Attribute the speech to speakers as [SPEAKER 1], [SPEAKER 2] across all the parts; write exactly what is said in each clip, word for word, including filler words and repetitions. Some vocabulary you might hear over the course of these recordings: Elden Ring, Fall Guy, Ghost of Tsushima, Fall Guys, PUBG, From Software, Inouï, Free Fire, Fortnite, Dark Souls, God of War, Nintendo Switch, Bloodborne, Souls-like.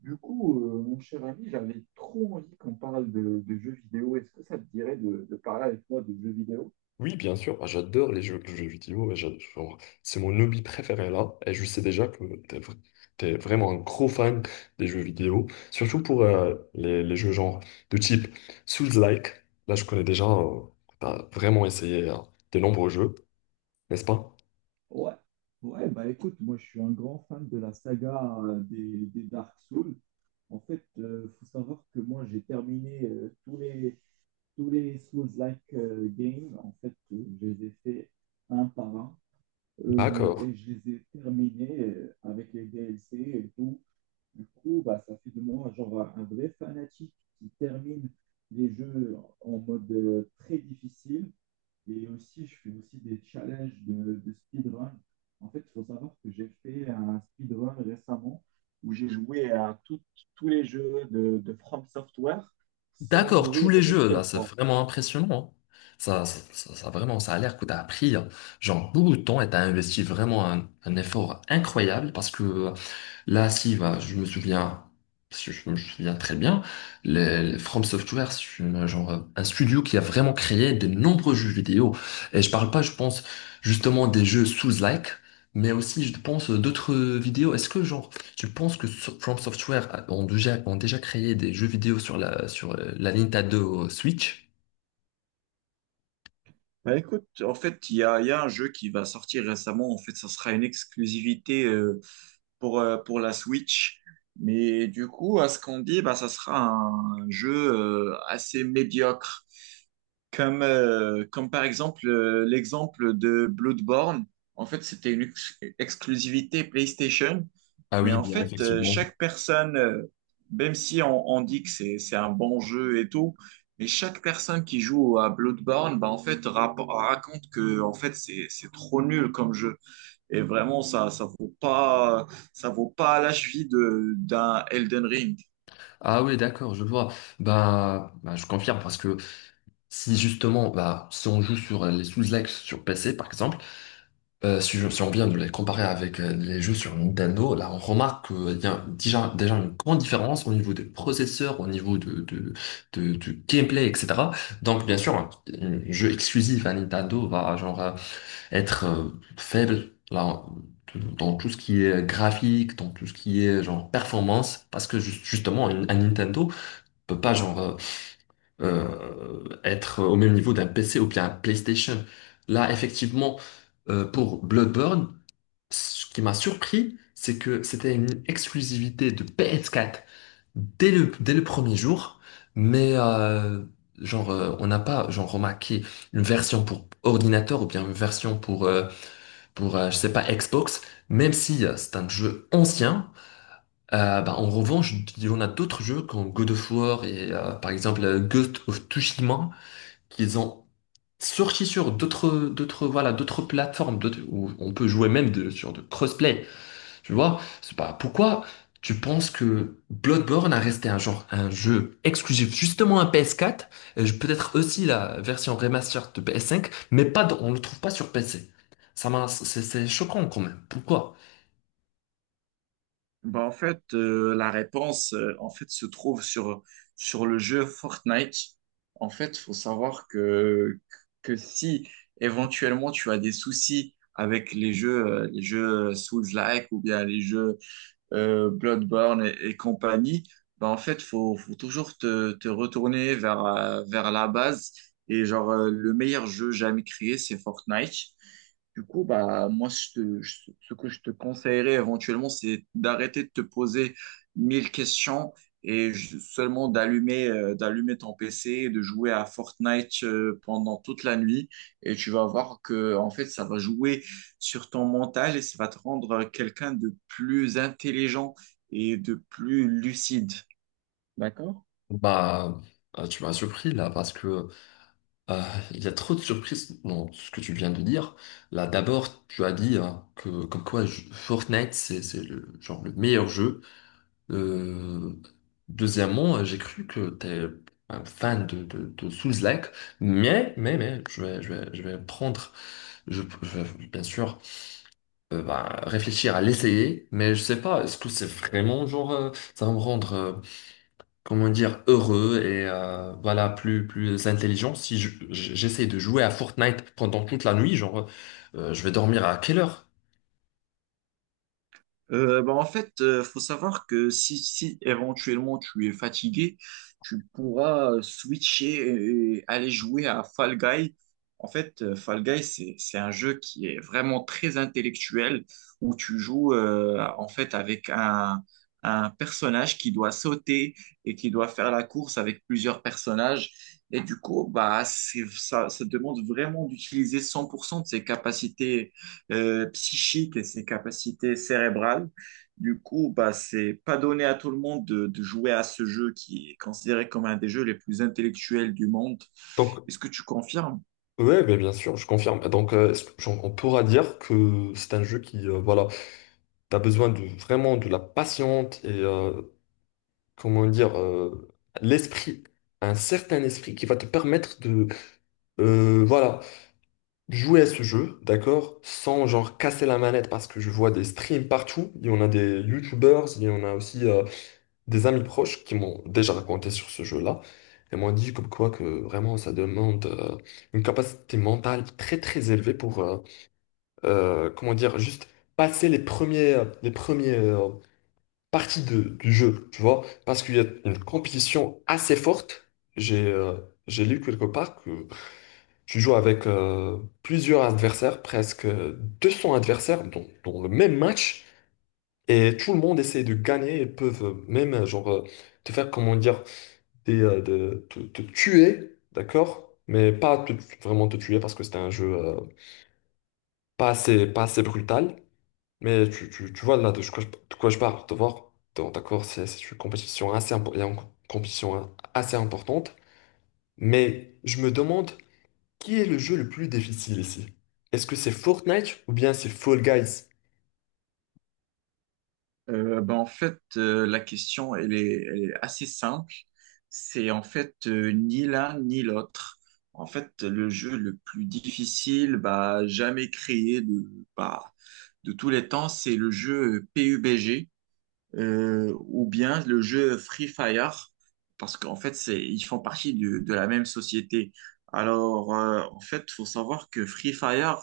[SPEAKER 1] Du coup, euh, mon cher ami, j'avais trop envie qu'on parle de, de jeux vidéo. Est-ce que ça te dirait de, de parler avec moi de jeux vidéo?
[SPEAKER 2] Oui, bien sûr. Ah, j'adore les jeux, les jeux vidéo, et j'ad- genre, c'est mon hobby préféré là, et je sais déjà que t'es, vr- t'es vraiment un gros fan des jeux vidéo, surtout pour euh, les, les jeux genre de type Souls-like, là je connais déjà, euh, t'as vraiment essayé euh, de nombreux jeux, n'est-ce pas?
[SPEAKER 1] Ouais, ouais, bah écoute, moi je suis un grand fan de la saga euh, des, des Dark Souls. En fait, euh, faut savoir que moi j'ai terminé euh, tous les, tous les Souls-like euh, games. En fait, euh, je les ai fait un par un euh,
[SPEAKER 2] D'accord.
[SPEAKER 1] et je les ai terminés euh, avec les D L C et tout. Du coup, bah, ça fait de moi genre un vrai fanatique qui termine les jeux en mode euh, très difficile. Et aussi, je fais aussi des challenges de, de speedrun. En fait, il faut savoir que j'ai fait un speedrun récemment où j'ai joué à tout- tous les jeux de, de From Software sans
[SPEAKER 2] D'accord, tous
[SPEAKER 1] mourir
[SPEAKER 2] les
[SPEAKER 1] une
[SPEAKER 2] jeux, là,
[SPEAKER 1] seule
[SPEAKER 2] c'est
[SPEAKER 1] fois.
[SPEAKER 2] vraiment impressionnant, hein. Ça, ça, ça, ça, vraiment, ça a l'air que tu as appris, hein, genre, beaucoup de temps et tu as investi vraiment un, un effort incroyable, parce que là, si, bah, je me souviens, parce que je me souviens très bien, les, les From Software, c'est une- genre, euh, un studio qui a vraiment créé de nombreux jeux vidéo. Et je parle pas, je pense, justement des jeux Souls-like, mais aussi, je pense, euh, d'autres vidéos. Est-ce que, genre, tu penses que So- From Software a- ont déjà, ont déjà créé des jeux vidéo sur la, sur euh, la Nintendo Switch?
[SPEAKER 1] Bah écoute, en fait, il y a, il y a un jeu qui va sortir récemment. En fait, ça sera une exclusivité euh, pour, euh, pour la Switch. Du coup, à ce qu'on dit, bah, ça sera un jeu euh, assez médiocre. Comme, euh, comme par exemple euh, l'exemple de Bloodborne. En fait, c'était une ex- exclusivité PlayStation.
[SPEAKER 2] Ah
[SPEAKER 1] Mais
[SPEAKER 2] oui,
[SPEAKER 1] en
[SPEAKER 2] bien,
[SPEAKER 1] fait, euh,
[SPEAKER 2] effectivement.
[SPEAKER 1] chaque personne, euh, même si on, on dit que c'est, c'est un bon jeu et tout, mais chaque personne qui joue à Bloodborne, bah, en fait, rapo- raconte que en fait, c'est, c'est trop nul comme jeu. Et vraiment, ça, ça vaut pas, ça vaut pas la cheville de, d'un Elden Ring.
[SPEAKER 2] Ah oui, d'accord, je vois. Bah, bah, je confirme, parce que si justement, bah, si on joue sur euh, les sous-like sur P C par exemple, euh, si, je- si on vient de les comparer avec euh, les jeux sur Nintendo, là on remarque qu'il y a déjà, déjà une grande différence au niveau des processeurs, au niveau de, de, de- du gameplay, et cetera. Donc bien sûr, un, un jeu exclusif à Nintendo va genre euh, être euh, faible là, dans tout ce qui est graphique, dans tout ce qui est genre performance, parce que ju- justement un un Nintendo peut pas genre euh, euh, être au même niveau d'un P C ou bien un PlayStation. Là, effectivement, euh, pour Bloodborne, ce qui m'a surpris, c'est que c'était une exclusivité de P S quatre dès le, dès le premier jour, mais euh, genre, euh, on n'a pas genre remarqué une version pour ordinateur ou bien une version pour, euh, pour euh, je sais pas, Xbox, même si euh, c'est un jeu ancien. Euh, bah, en revanche, il y en a d'autres jeux comme God of War et euh, par exemple euh, Ghost of Tsushima qu'ils ont sorti sur d'autres d'autres voilà, d'autres plateformes, d'autres- où on peut jouer même de- sur de crossplay, tu vois. C'est pas pourquoi tu penses que Bloodborne a resté un genre un jeu exclusif justement à P S quatre, et je- peut-être aussi la version remastered de P S cinq, mais pas dans- on le trouve pas sur P C? Ça m'a, c'est c'est choquant quand même, pourquoi?
[SPEAKER 1] Bah, en fait, euh, la réponse euh, en fait, se trouve sur, sur le jeu Fortnite. En fait, faut savoir que, que si éventuellement tu as des soucis avec les jeux, euh, les jeux Souls-like ou bien les jeux euh, Bloodborne et, et compagnie, bah en fait, faut, faut toujours te, te retourner vers, euh, vers la base. Et genre, euh, le meilleur jeu jamais créé, c'est Fortnite. Du coup, bah, moi, je te- je- ce que je te conseillerais éventuellement, c'est d'arrêter de te poser mille questions et ju- seulement d'allumer euh, d'allumer ton P C, et de jouer à Fortnite euh, pendant toute la nuit. Et tu vas voir que, en fait, ça va jouer sur ton mental et ça va te rendre quelqu'un de plus intelligent et de plus lucide.
[SPEAKER 2] Bah euh, tu m'as surpris là, parce que Euh, il y a trop de surprises dans ce que tu viens de dire. Là, d'abord, tu as dit, hein, que comme quoi je- Fortnite, c'est c'est le genre le meilleur jeu. Euh, Deuxièmement, euh, j'ai cru que t'es un fan de, de, de Souls-like, mais mais mais je vais je vais je vais prendre, je, je vais bien sûr euh, bah, réfléchir à l'essayer, mais je sais pas, est-ce que c'est vraiment genre euh, ça va me rendre euh, comment dire, heureux et euh, voilà, plus, plus intelligent. Si je- j'essaie de jouer à Fortnite pendant toute la nuit, genre, euh, je vais dormir à quelle heure?
[SPEAKER 1] Euh, bah, en fait, euh, faut savoir que si, si éventuellement tu es fatigué, tu pourras euh, switcher et aller jouer à Fall Guy. En fait, euh, Fall Guy, c'est, c'est un jeu qui est vraiment très intellectuel où tu joues euh, en fait avec un, un personnage qui doit sauter et qui doit faire la course avec plusieurs personnages. Et du coup, bah, c'est, ça, ça demande vraiment d'utiliser cent pour cent de ses capacités euh, psychique et ses capacités cérébrales. Du coup, bah, c'est pas donné à tout le monde de, de jouer à ce jeu qui est considéré comme un des jeux les plus intellectuels du monde.
[SPEAKER 2] Donc,
[SPEAKER 1] Est-ce que tu confirmes?
[SPEAKER 2] ouais, ben, bien sûr, je confirme. Bah, donc, euh, est-ce que, genre, on pourra dire que c'est un jeu qui, euh, voilà, t'as besoin de vraiment de la patience et, euh, comment dire, euh, l'esprit, un certain esprit qui va te permettre de, euh, voilà, jouer à ce jeu, d'accord, sans genre casser la manette parce que je vois des streams partout. Il y en a des YouTubers, il y en a aussi euh, des amis proches qui m'ont déjà raconté sur ce jeu-là et m'ont dit comme quoi que vraiment ça demande euh, une capacité mentale très très élevée pour euh, euh, comment dire, juste passer les premiers les premiers euh, parties de- du jeu, tu vois, parce qu'il y a une compétition assez forte. J'ai euh, j'ai lu quelque part que tu joues avec euh, plusieurs adversaires, presque deux cents adversaires dans, dans le même match, et tout le monde essaie de gagner et peuvent même euh, genre, euh, te faire, comment dire, des, euh, de, te, te tuer, d'accord? Mais pas te- vraiment te tuer parce que c'était un jeu euh, pas assez, pas assez brutal. Mais tu, tu, tu vois là de quoi je, de quoi je parle, de voir. Donc, d'accord, c'est c'est une compétition assez, impo- et une compétition, hein, assez importante. Mais je me demande, qui est le jeu le plus difficile ici? Est-ce que c'est Fortnite ou bien c'est Fall Guys?
[SPEAKER 1] Euh, bah, en fait, euh, la question, elle est, elle est assez simple. C'est en fait euh, ni l'un ni l'autre. En fait, le jeu le plus difficile, bah, jamais créé de, bah, de tous les temps, c'est le jeu P U B G. Euh, ou bien le jeu Free Fire, parce qu'en fait, c'est, ils font partie du- de la même société. Alors, euh, en fait, faut savoir que Free Fire,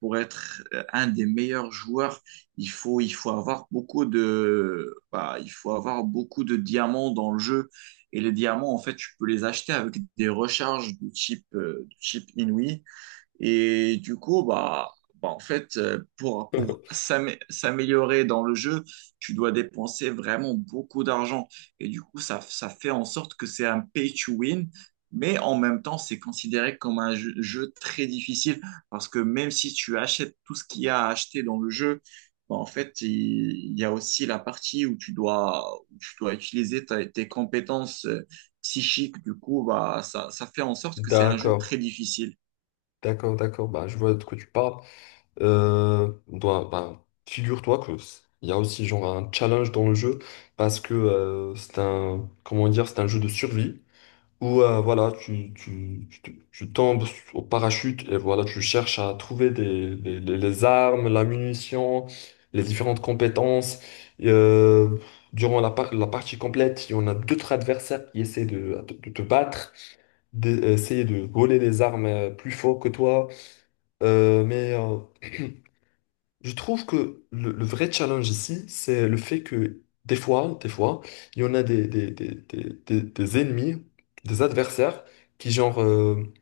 [SPEAKER 1] pour être euh, un des meilleurs joueurs, il faut, il faut avoir beaucoup de, bah, il faut avoir beaucoup de diamants dans le jeu. Et les diamants, en fait, tu peux les acheter avec des recharges du type, euh, du type Inouï. Et du coup, bah, bah, en fait, euh, pour, pour s'amé- s'améliorer dans le jeu, tu dois dépenser vraiment beaucoup d'argent. Et du coup, ça, ça fait en sorte que c'est un pay to win, mais en même temps, c'est considéré comme un jeu, jeu très difficile parce que même si tu achètes tout ce qu'il y a à acheter dans le jeu, bah, en fait, il, il y a aussi la partie où tu dois, où tu dois utiliser ta- tes compétences euh, psychiques. Du coup, bah, ça, ça fait en sorte que c'est un jeu
[SPEAKER 2] D'accord,
[SPEAKER 1] très difficile.
[SPEAKER 2] d'accord, d'accord. Bah, je vois de quoi tu parles. Euh, dois- bah, figure-toi que c- il y a aussi genre un challenge dans le jeu, parce que euh, c'est un, comment dire, c'est un jeu de survie, où euh, voilà, tu, tu, tu, te- tu tombes au parachute et voilà, tu cherches à trouver des, les, les- les armes, la munition, les différentes compétences. Et, euh, durant la, par- la partie complète, il y en a d'autres adversaires qui essaient de, de, de te battre, d'essayer de voler les armes euh, plus fort que toi. Euh, mais euh, je trouve que le, le vrai challenge ici, c'est le fait que des fois, des fois, il y en a des, des, des, des, des- des ennemis, des adversaires, qui genre euh,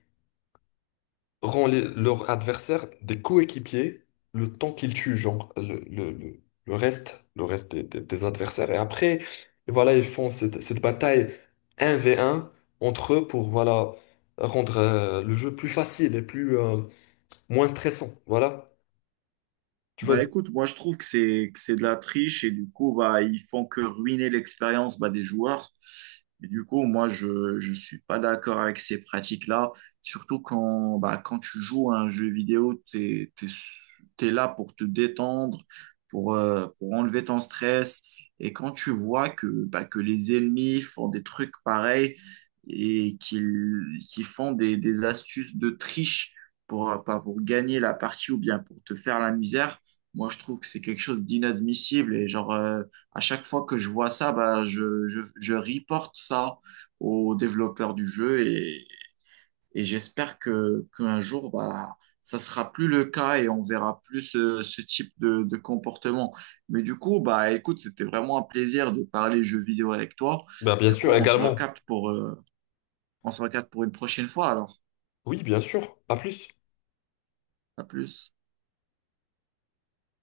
[SPEAKER 2] rend les- leurs adversaires des coéquipiers le temps qu'ils tuent, genre le, le, le, le reste, le reste des, des, des adversaires. Et après, et voilà, ils font cette, cette bataille un v un entre eux pour voilà rendre euh, le jeu plus facile et plus euh, moins stressant. Voilà. Tu
[SPEAKER 1] Bah
[SPEAKER 2] vois,
[SPEAKER 1] écoute, moi je trouve que c'est que c'est de la triche et du coup bah ils font que ruiner l'expérience bah, des joueurs. Et du coup moi je je suis pas d'accord avec ces pratiques-là, surtout quand bah quand tu joues à un jeu vidéo, t'es t'es t'es là pour te détendre, pour euh, pour enlever ton stress et quand tu vois que bah que les ennemis font des trucs pareils et qu'ils qu'ils font des des astuces de triche pour pas pour gagner la partie ou bien pour te faire la misère. Moi, je trouve que c'est quelque chose d'inadmissible et genre euh, à chaque fois que je vois ça, bah je je je reporte ça aux développeurs du jeu et et j'espère que qu'un jour bah ça sera plus le cas et on verra plus ce, ce type de de comportement. Mais du coup, bah écoute, c'était vraiment un plaisir de parler jeux vidéo avec toi.
[SPEAKER 2] ben, bien
[SPEAKER 1] Du coup,
[SPEAKER 2] sûr,
[SPEAKER 1] on se
[SPEAKER 2] également.
[SPEAKER 1] recapte pour euh, on se recapte pour une prochaine fois alors.
[SPEAKER 2] Oui, bien sûr. À plus.
[SPEAKER 1] À plus.